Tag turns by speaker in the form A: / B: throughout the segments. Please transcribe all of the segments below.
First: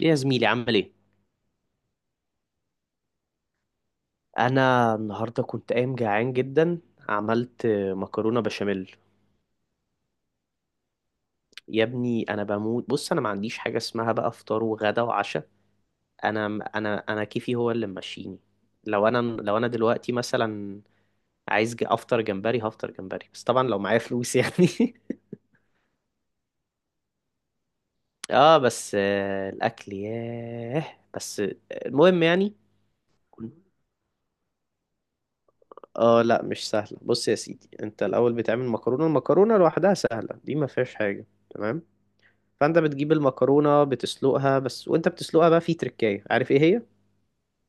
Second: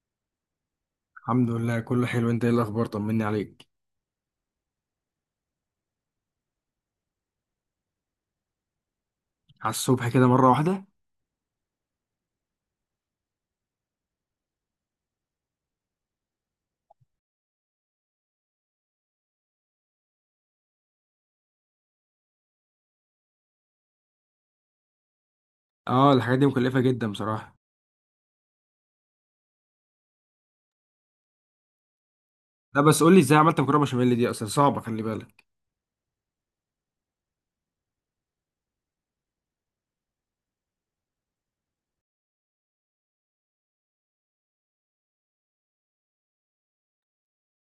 A: ايه يا زميلي، عامل ايه؟
B: الحمد لله كله حلو. انت ايه الاخبار؟ طمني عليك.
A: انا النهارده كنت قايم جعان جدا. عملت مكرونه بشاميل.
B: على الصبح كده مره واحده؟
A: يا ابني انا بموت، بص انا ما عنديش حاجه اسمها بقى فطار وغدا وعشاء. انا انا كيفي هو اللي ماشيني. لو انا دلوقتي مثلا عايز افطر جمبري، هفطر جمبري، بس طبعا لو معايا فلوس يعني.
B: اه الحاجات دي مكلفه جدا بصراحه.
A: اه بس، الاكل ياه، بس المهم يعني.
B: لا بس قول لي ازاي
A: كنت-
B: عملت مكرونه بشاميل؟ دي اصلا صعبه، خلي بالك.
A: اه لا، مش سهله. بص يا سيدي، انت الاول بتعمل مكرونه، المكرونه لوحدها سهله، دي ما فيهاش حاجه، تمام. فانت بتجيب المكرونه بتسلقها بس، وانت بتسلقها بقى في تركايه، عارف ايه هي؟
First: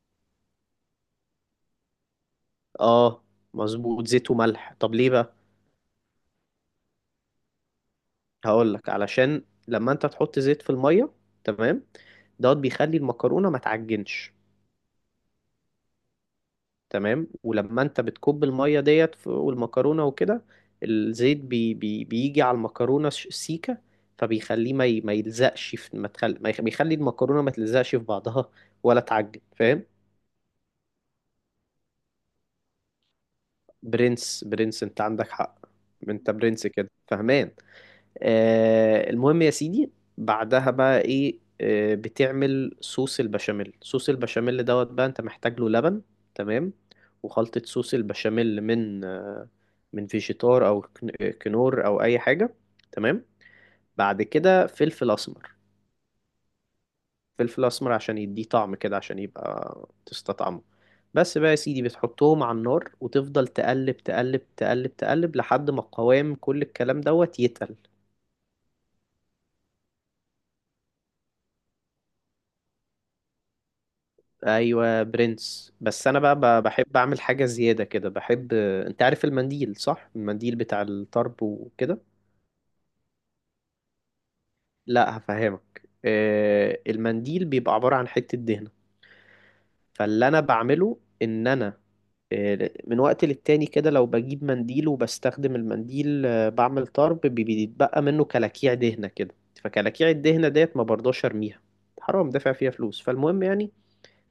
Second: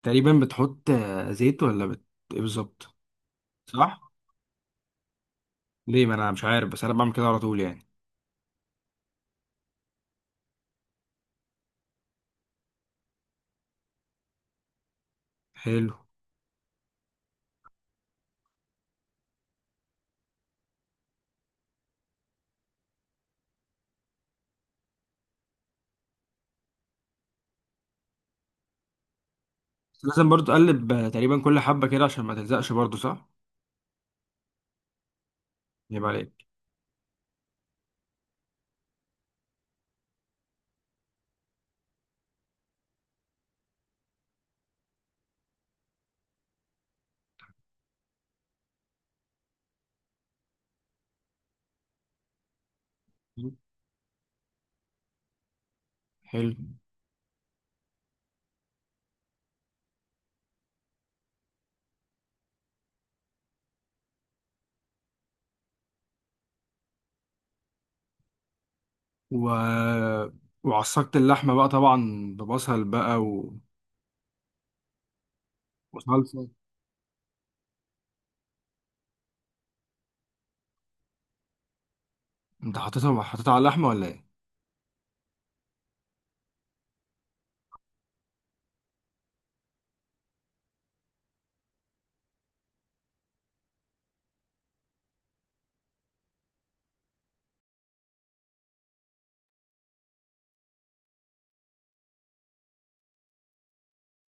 B: تقريبا بتحط زيت ولا ايه بالظبط؟
A: اه مظبوط،
B: صح.
A: زيت وملح، طب ليه بقى؟
B: ليه؟ ما انا مش عارف، بس انا بعمل كده على طول يعني.
A: هقول لك. علشان لما انت تحط زيت في الميه، تمام، دوت بيخلي المكرونه ما تعجنش.
B: حلو.
A: تمام، ولما انت بتكب الميه ديت والمكرونه وكده، الزيت بي بيجي على المكرونه سيكه. فبيخليه ما يلزقش في، ما تخل... ما يخ- بيخلي المكرونه ما تلزقش في بعضها، ولا تعجن، فاهم.
B: بس لازم برضو تقلب تقريبا كل حبه كده عشان ما تلزقش، برضو صح؟
A: برنس برنس، انت عندك حق.
B: يبقى
A: انت
B: عليك.
A: برنس كده، فهمان. آه المهم يا سيدي، بعدها بقى ايه؟ آه بتعمل صوص البشاميل، صوص البشاميل دوت بقى انت محتاج له لبن، تمام. وخلطة صوص البشاميل من، من فيجيتار او كنور او اي حاجة، تمام. بعد كده فلفل اسمر،
B: حلو
A: فلفل اسمر عشان يديه طعم كده، عشان يبقى تستطعمه. بس بقى يا سيدي، بتحطهم على النار وتفضل تقلب تقلب تقلب تقلب لحد ما قوام كل الكلام دوت يتقل.
B: و... وعصقت اللحمه بقى طبعا ببصل بقى
A: ايوه برنس، بس انا بقى
B: وصلصه.
A: بحب اعمل حاجه زياده كده، بحب، انت عارف المنديل، صح؟ المنديل بتاع الطرب وكده.
B: انت حطيتها على اللحمه ولا ايه؟
A: لا هفهمك، المنديل بيبقى عباره عن حته دهنه. فاللي انا بعمله ان انا، من وقت للتاني كده لو بجيب منديل وبستخدم المنديل، بعمل طرب بيتبقى منه كلاكيع دهنة كده. فكلاكيع الدهنة ديت ما برضاش ارميها، حرام دافع فيها فلوس. فالمهم يعني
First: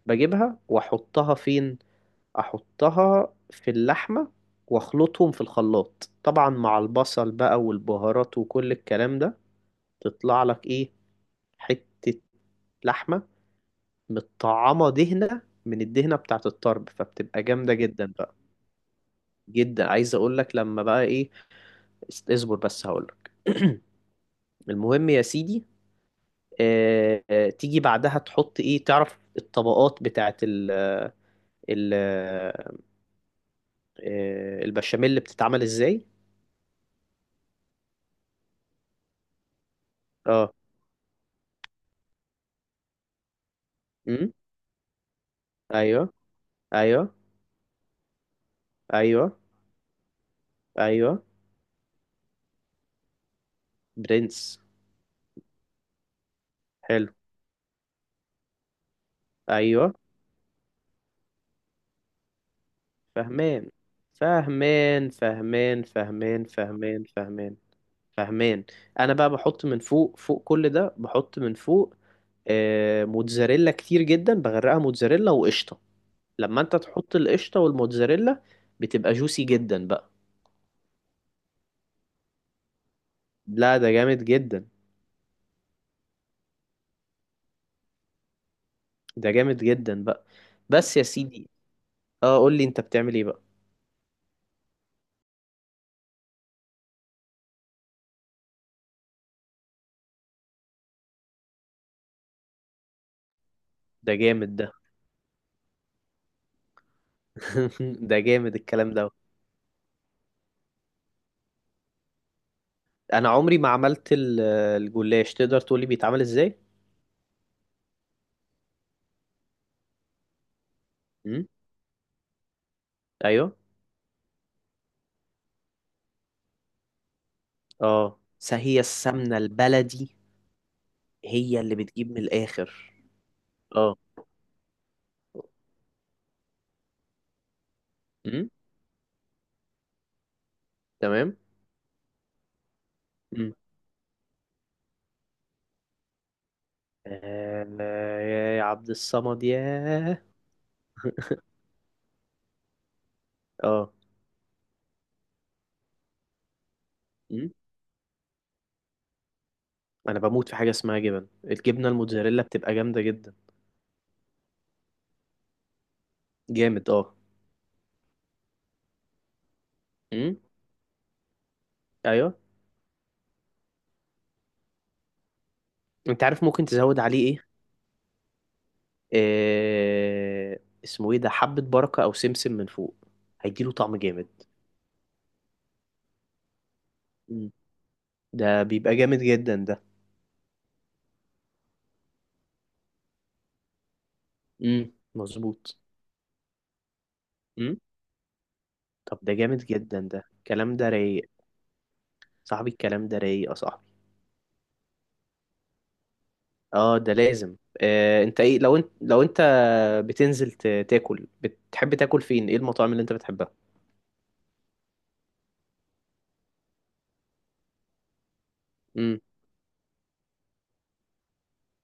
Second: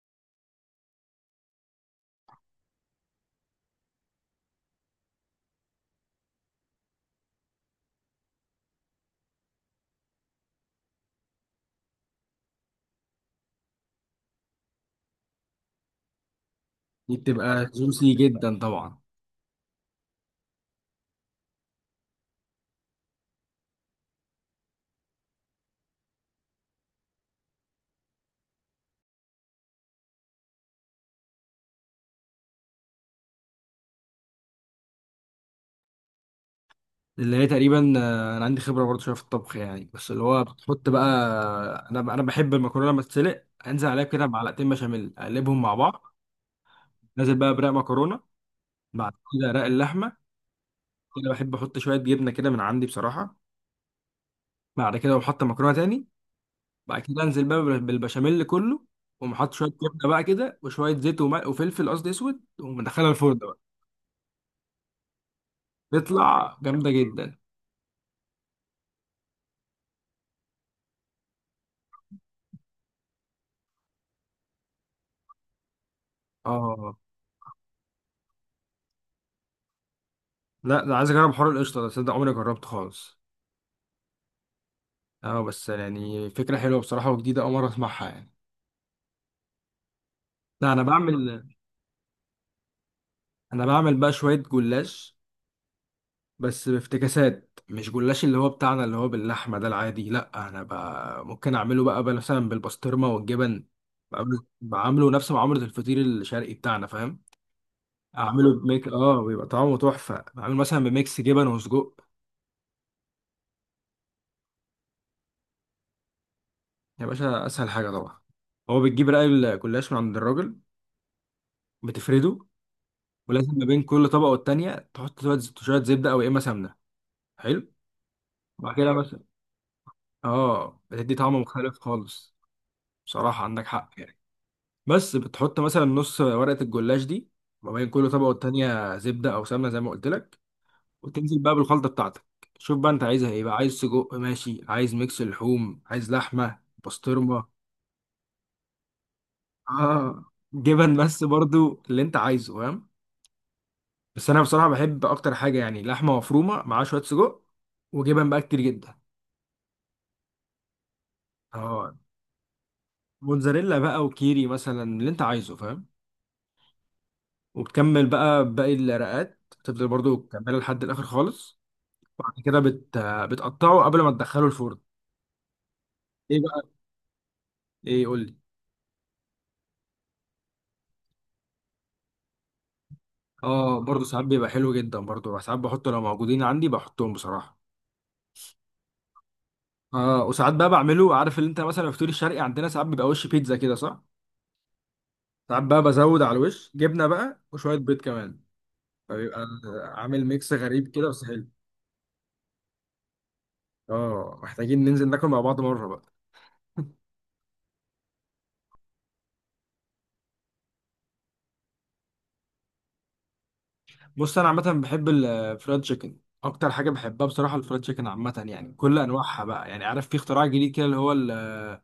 A: بجيبها واحطها فين؟ احطها في اللحمة، واخلطهم في الخلاط طبعا مع البصل بقى والبهارات وكل الكلام ده. تطلع لك ايه؟ حتة لحمة متطعمة دهنة من الدهنة بتاعت الطرب،
B: دي
A: فبتبقى
B: بتبقى
A: جامدة جدا
B: جوسي
A: بقى.
B: جدا طبعا.
A: جدا، عايز اقول لك لما بقى ايه، اصبر بس هقولك. المهم يا سيدي، تيجي بعدها تحط ايه، تعرف الطبقات بتاعت ال ال آه، البشاميل اللي بتتعمل ازاي؟
B: اللي هي تقريبا انا عندي خبره برضه شويه في الطبخ يعني، بس اللي هو
A: اه،
B: بتحط بقى، انا بحب المكرونه لما تتسلق انزل عليها كده
A: امم،
B: معلقتين بشاميل اقلبهم مع بعض.
A: ايوه، ايوه،
B: نازل بقى برق مكرونه، بعد
A: ايوه،
B: كده رق اللحمه،
A: ايوه،
B: كده بحب احط شويه جبنه كده من عندي بصراحه.
A: برنس،
B: بعد كده بحط مكرونه تاني، بعد
A: حلو،
B: كده انزل بقى بالبشاميل كله، ومحط شويه
A: ايوه،
B: جبنه بقى كده وشويه زيت وملح وفلفل، قصدي اسود، ومدخلها الفرن بقى.
A: فهمان فهمان فهمان فهمان
B: بيطلع جامده
A: فهمان
B: جدا.
A: فهمان فهمان. انا بقى بحط من فوق، فوق كل ده بحط من فوق، موتزاريلا كتير جدا، بغرقها موتزاريلا وقشطه. لما انت
B: اه
A: تحط القشطة والموتزاريلا بتبقى جوسي جدا بقى.
B: لا ده عايز اجرب حوار القشطه ده، تصدق عمري ما جربته خالص.
A: لا ده جامد جدا،
B: اه بس يعني فكره حلوه بصراحه وجديده، اول مره اسمعها يعني.
A: ده جامد جدا بقى.
B: لا انا
A: بس يا
B: بعمل
A: سيدي، اه قول لي انت بتعمل ايه بقى؟
B: انا بعمل بقى شويه جلاش، بس بافتكاسات. مش جلاش اللي هو بتاعنا اللي هو باللحمه ده العادي. لا انا بقى ممكن اعمله بقى مثلا بالبسطرمه والجبن.
A: ده
B: بعمله
A: جامد ده.
B: بعمله نفس معامله الفطير الشرقي بتاعنا، فاهم؟
A: ده جامد
B: اعمله بميك،
A: الكلام ده.
B: اه، بيبقى طعمه تحفه. بعمله مثلا بميكس جبن وسجق.
A: انا عمري ما عملت الجلاش، تقدر تقولي بيتعمل ازاي؟
B: يا باشا اسهل حاجه طبعا، هو بتجيب رقاق الجلاش من عند الراجل،
A: امم،
B: بتفرده، ولازم
A: ايوه،
B: ما بين كل طبقه والتانيه تحط شوية زبده او يا اما سمنه. حلو.
A: اه
B: وبعد
A: هي
B: كده مثلا،
A: السمنة البلدي.
B: اه، بتدي طعم
A: هي اللي
B: مختلف
A: بتجيب من
B: خالص.
A: الاخر.
B: بصراحه عندك حق
A: اه،
B: يعني. بس بتحط مثلا نص ورقه الجلاش دي ما بين كل طبقه
A: امم،
B: والتانيه زبده او سمنه، زي ما قلت لك.
A: تمام،
B: وتنزل بقى بالخلطه بتاعتك. شوف بقى انت عايزها ايه
A: امم،
B: بقى؟ عايز سجق ماشي، عايز ميكس لحوم، عايز لحمه بسطرمه،
A: آه، يا عبد الصمد يا.
B: اه، جبن، بس برضو اللي انت عايزه، فاهم؟
A: اه.
B: بس انا بصراحه بحب اكتر حاجه يعني لحمه مفرومه مع شويه سجق وجبن بقى كتير جدا.
A: انا بموت في حاجه اسمها جبن، الجبنه
B: اه
A: الموتزاريلا بتبقى جامده جدا.
B: موتزاريلا بقى وكيري مثلا، اللي انت عايزه، فاهم؟
A: جامد اه.
B: وبتكمل بقى باقي الرقات، تفضل برضو
A: امم،
B: تكملها لحد الاخر خالص. وبعد
A: ايوه،
B: كده بتقطعه قبل ما تدخله الفرن.
A: انت
B: ايه
A: عارف ممكن
B: بقى؟
A: تزود عليه ايه؟
B: ايه قول لي.
A: اسمه ايه ده، حبه بركه او سمسم من فوق، هيديله
B: اه
A: طعم
B: برضو ساعات
A: جامد.
B: بيبقى حلو جدا، برضو ساعات بحطه لو موجودين عندي، بحطهم
A: مم.
B: بصراحة.
A: ده بيبقى جامد جدا ده.
B: اه وساعات بقى بعمله، عارف اللي انت مثلا في الفطير الشرقي عندنا ساعات بيبقى وش بيتزا كده، صح؟ ساعات
A: مظبوط.
B: بقى بزود على الوش جبنة بقى وشوية
A: امم،
B: بيض كمان،
A: طب ده
B: فبيبقى
A: جامد جدا ده،
B: عامل ميكس
A: الكلام
B: غريب
A: ده
B: كده بس
A: رايق.
B: حلو.
A: صاحبي الكلام ده رايق يا صاحبي.
B: اه محتاجين ننزل ناكل مع بعض مرة بقى.
A: اه ده لازم. آه، انت ايه لو انت، لو انت بتنزل تاكل، بتحب تاكل فين؟ ايه المطاعم اللي انت بتحبها؟
B: بص انا عامه بحب الفرايد تشيكن اكتر حاجه بحبها بصراحه. الفرايد تشيكن عامه يعني كل
A: امم،
B: انواعها بقى يعني. عارف في اختراع جديد كده اللي هو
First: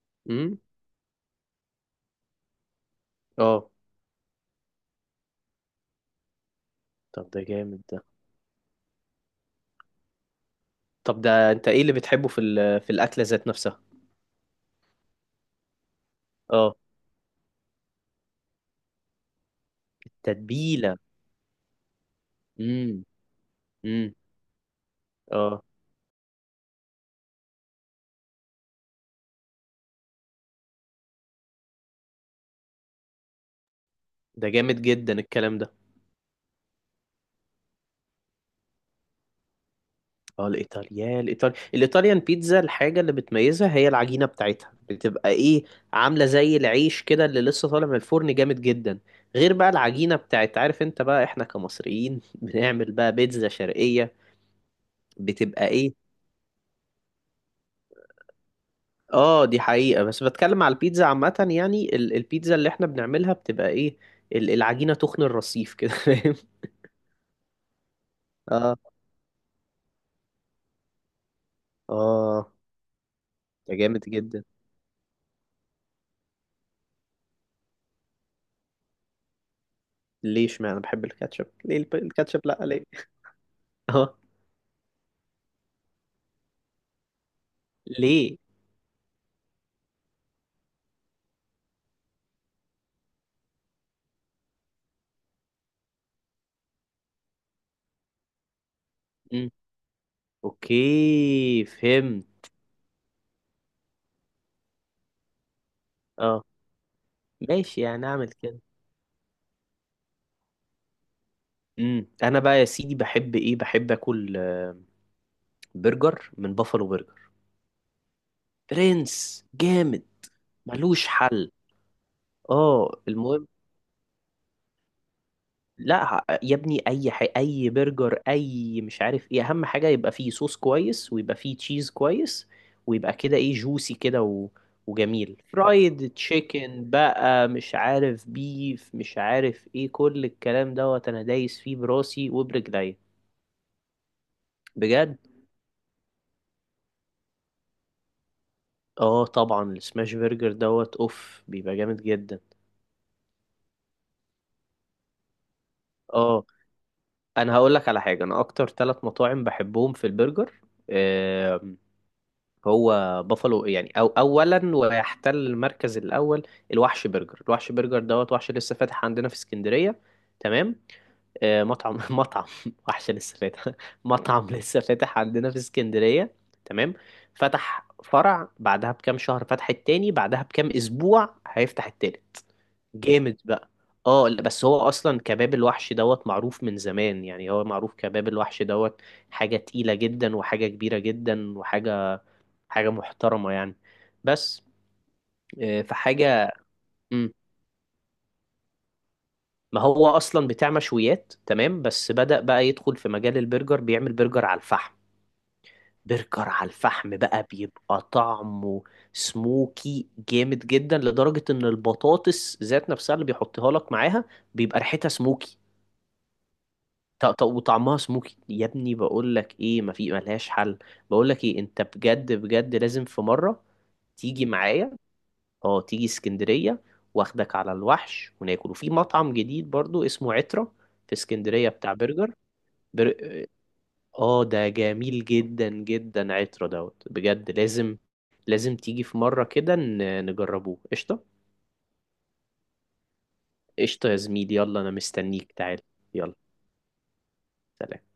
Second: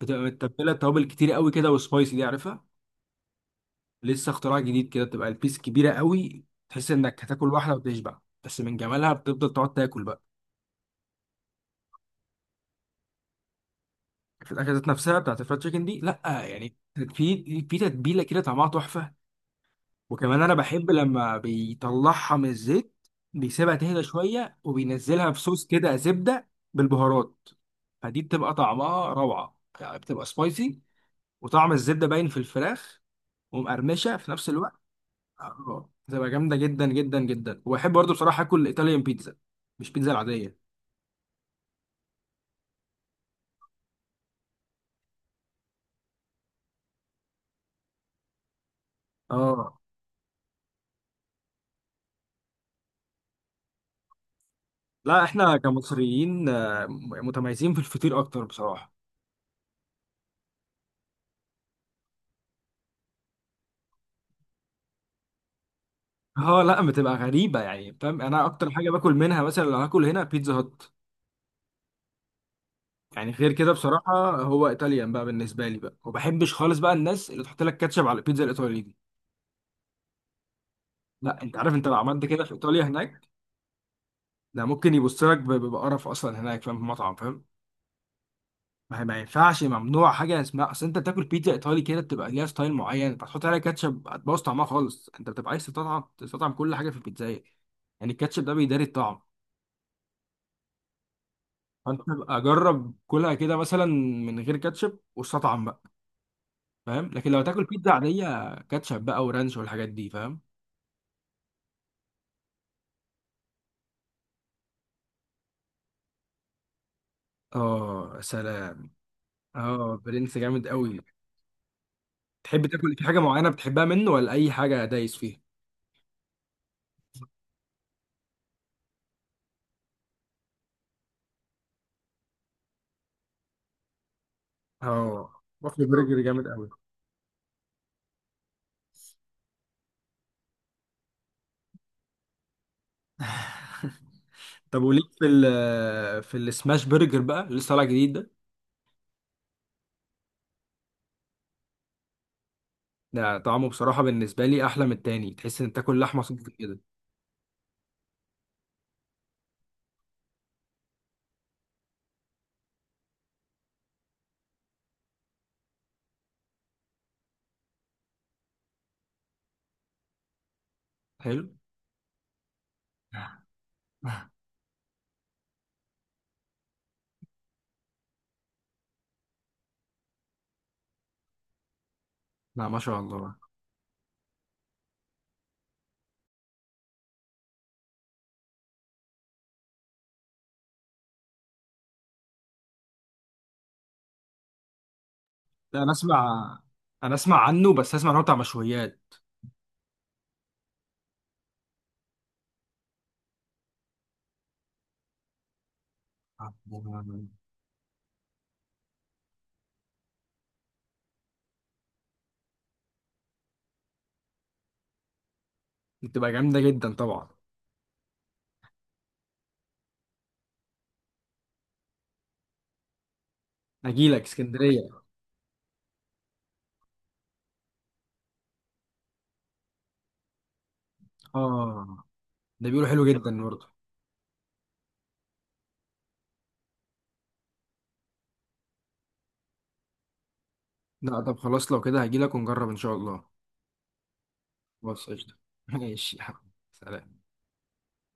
B: بتبقى
A: امم،
B: متبله توابل كتير قوي كده وسبايسي، دي عارفها؟
A: اه
B: لسه اختراع جديد كده، بتبقى البيس كبيره قوي تحس انك
A: طب ده
B: هتاكل واحده
A: جامد ده.
B: وتشبع، بس من جمالها بتفضل تقعد تاكل بقى.
A: طب ده، انت ايه اللي بتحبه في في الاكله ذات نفسها؟
B: في الاكلات ذات نفسها بتاعت الفرايد تشيكن دي، لا يعني،
A: اه
B: في في تتبيله كده طعمها تحفه. وكمان انا بحب
A: التتبيله.
B: لما بيطلعها من الزيت
A: امم،
B: بيسيبها تهدى
A: امم،
B: شويه وبينزلها في
A: اه
B: صوص كده زبده بالبهارات. فدي بتبقى طعمها روعه يعني، بتبقى سبايسي وطعم الزبده باين في الفراخ ومقرمشه في
A: ده
B: نفس الوقت.
A: جامد جدا الكلام ده.
B: اه بتبقى جامده جدا جدا جدا. وبحب برضه بصراحه اكل الايطاليان بيتزا، مش بيتزا
A: اه،
B: العاديه.
A: الايطاليان بيتزا، الحاجه اللي بتميزها هي العجينه بتاعتها، بتبقى ايه؟ عامله زي العيش كده اللي لسه طالع من الفرن، جامد جدا. غير بقى
B: اه
A: العجينه بتاعت، عارف انت بقى احنا كمصريين، بنعمل بقى بيتزا شرقيه،
B: لا احنا
A: بتبقى ايه؟
B: كمصريين، متميزين في الفطير اكتر بصراحه.
A: اه دي حقيقة، بس بتكلم على البيتزا عامة يعني، البيتزا اللي احنا بنعملها بتبقى ايه؟ العجينة تخن الرصيف كده، فاهم.
B: اه لا بتبقى غريبه يعني، فاهم؟ انا اكتر
A: اه،
B: حاجه باكل منها مثلا لو هاكل هنا بيتزا هات،
A: اه
B: يعني غير كده
A: ده جامد
B: بصراحة.
A: جدا.
B: هو ايطاليان بقى بالنسبة لي بقى، وما بحبش خالص بقى الناس اللي تحط لك كاتشب على البيتزا الايطالي دي.
A: ليه اشمعنى انا بحب
B: لا
A: الكاتشب،
B: انت عارف
A: ليه
B: انت لو عملت
A: الكاتشب،
B: كده في
A: لا
B: ايطاليا
A: ليه؟
B: هناك،
A: اه
B: ده ممكن يبص لك بقرف اصلا هناك، فاهم؟ في المطعم، فاهم؟
A: ليه؟
B: ما ينفعش، ممنوع حاجة اسمها، اصل انت بتاكل بيتزا ايطالي كده بتبقى ليها ستايل معين، انت هتحط عليها كاتشب هتبوظ طعمها خالص. انت بتبقى عايز تطعم كل حاجة في البيتزاية، يعني الكاتشب ده بيداري الطعم.
A: امم اوكي،
B: فانت بقى
A: فهمت.
B: جرب كلها كده مثلا من غير كاتشب واستطعم بقى،
A: اه
B: فاهم؟ لكن لو تاكل
A: ماشي،
B: بيتزا
A: يعني اعمل
B: عادية
A: كده.
B: كاتشب بقى ورانش والحاجات دي، فاهم؟
A: امم، انا بقى يا سيدي بحب ايه، بحب اكل برجر من بافالو برجر.
B: اه سلام.
A: برنس
B: اه
A: جامد.
B: برنس جامد قوي.
A: ملوش حل.
B: تحب
A: اه
B: تاكل في حاجه
A: المهم،
B: معينه بتحبها منه، ولا اي حاجه دايس فيها؟
A: لا يا ابني اي برجر اي مش عارف ايه، اهم حاجه يبقى فيه صوص كويس، ويبقى فيه تشيز كويس، ويبقى كده ايه جوسي كده، و...
B: اه
A: وجميل،
B: وافل
A: فرايد
B: برجر جامد قوي.
A: تشيكن بقى، مش عارف بيف، مش عارف ايه، كل الكلام دوت انا دايس فيه براسي وبرجلي.
B: طب وليك
A: بجد،
B: في في السماش برجر بقى اللي لسه طالع جديد ده؟
A: اه طبعا السماش برجر دوت اوف بيبقى جامد جدا.
B: ده طعمه بصراحه بالنسبه لي احلى من التاني، تحس ان تاكل لحمه
A: اه
B: صدف كده.
A: انا هقول لك على حاجه، انا اكتر ثلاث مطاعم بحبهم في البرجر. هو بافالو يعني، أو أولا ويحتل المركز الأول. الوحش برجر، الوحش برجر دوت، وحش لسه فاتح عندنا في اسكندرية، تمام.
B: حلو.
A: مطعم، مطعم وحش لسه فاتح، مطعم لسه فاتح عندنا في اسكندرية، تمام. فتح فرع، بعدها بكام شهر فتح التاني، بعدها بكام أسبوع هيفتح التالت.
B: لا ما شاء الله.
A: جامد بقى. اه لا، بس هو اصلا كباب الوحش دوت معروف من زمان يعني، هو معروف كباب الوحش دوت. حاجة تقيلة جدا، وحاجة كبيرة جدا، وحاجة، حاجة محترمة يعني. بس
B: لا انا اسمع
A: فحاجة.
B: انا
A: مم.
B: اسمع عنه، بس اسمع ان هو بتاع مشويات.
A: ما هو أصلا بتاع مشويات، تمام، بس بدأ بقى يدخل في مجال البرجر، بيعمل برجر على الفحم. برجر على الفحم بقى بيبقى طعمه سموكي جامد جدا، لدرجة إن البطاطس ذات نفسها اللي بيحطها لك معاها بيبقى ريحتها سموكي.
B: بتبقى جامده جدا طبعا.
A: وطعمها سموكي يا ابني، بقول لك ايه، ما في، ملهاش حل. بقول لك ايه، انت بجد بجد لازم في مرة
B: اجي لك
A: تيجي معايا.
B: اسكندريه.
A: اه تيجي اسكندرية، واخدك على الوحش وناكل، وفي مطعم جديد برضو اسمه عترة، في اسكندرية،
B: اه
A: بتاع برجر.
B: ده بيقولوا حلو
A: بر...
B: جدا برضه.
A: اه ده جميل جدا جدا، عترة دوت، بجد لازم، لازم تيجي في مرة كده نجربوه،
B: لا
A: قشطة.
B: طب خلاص لو كده هجيلك ونجرب ان شاء الله.
A: قشطة يا زميلي، يلا انا
B: خلاص قشطة.
A: مستنيك، تعال.
B: ماشي يا
A: يلا
B: حبيبي، سلام.
A: سلام.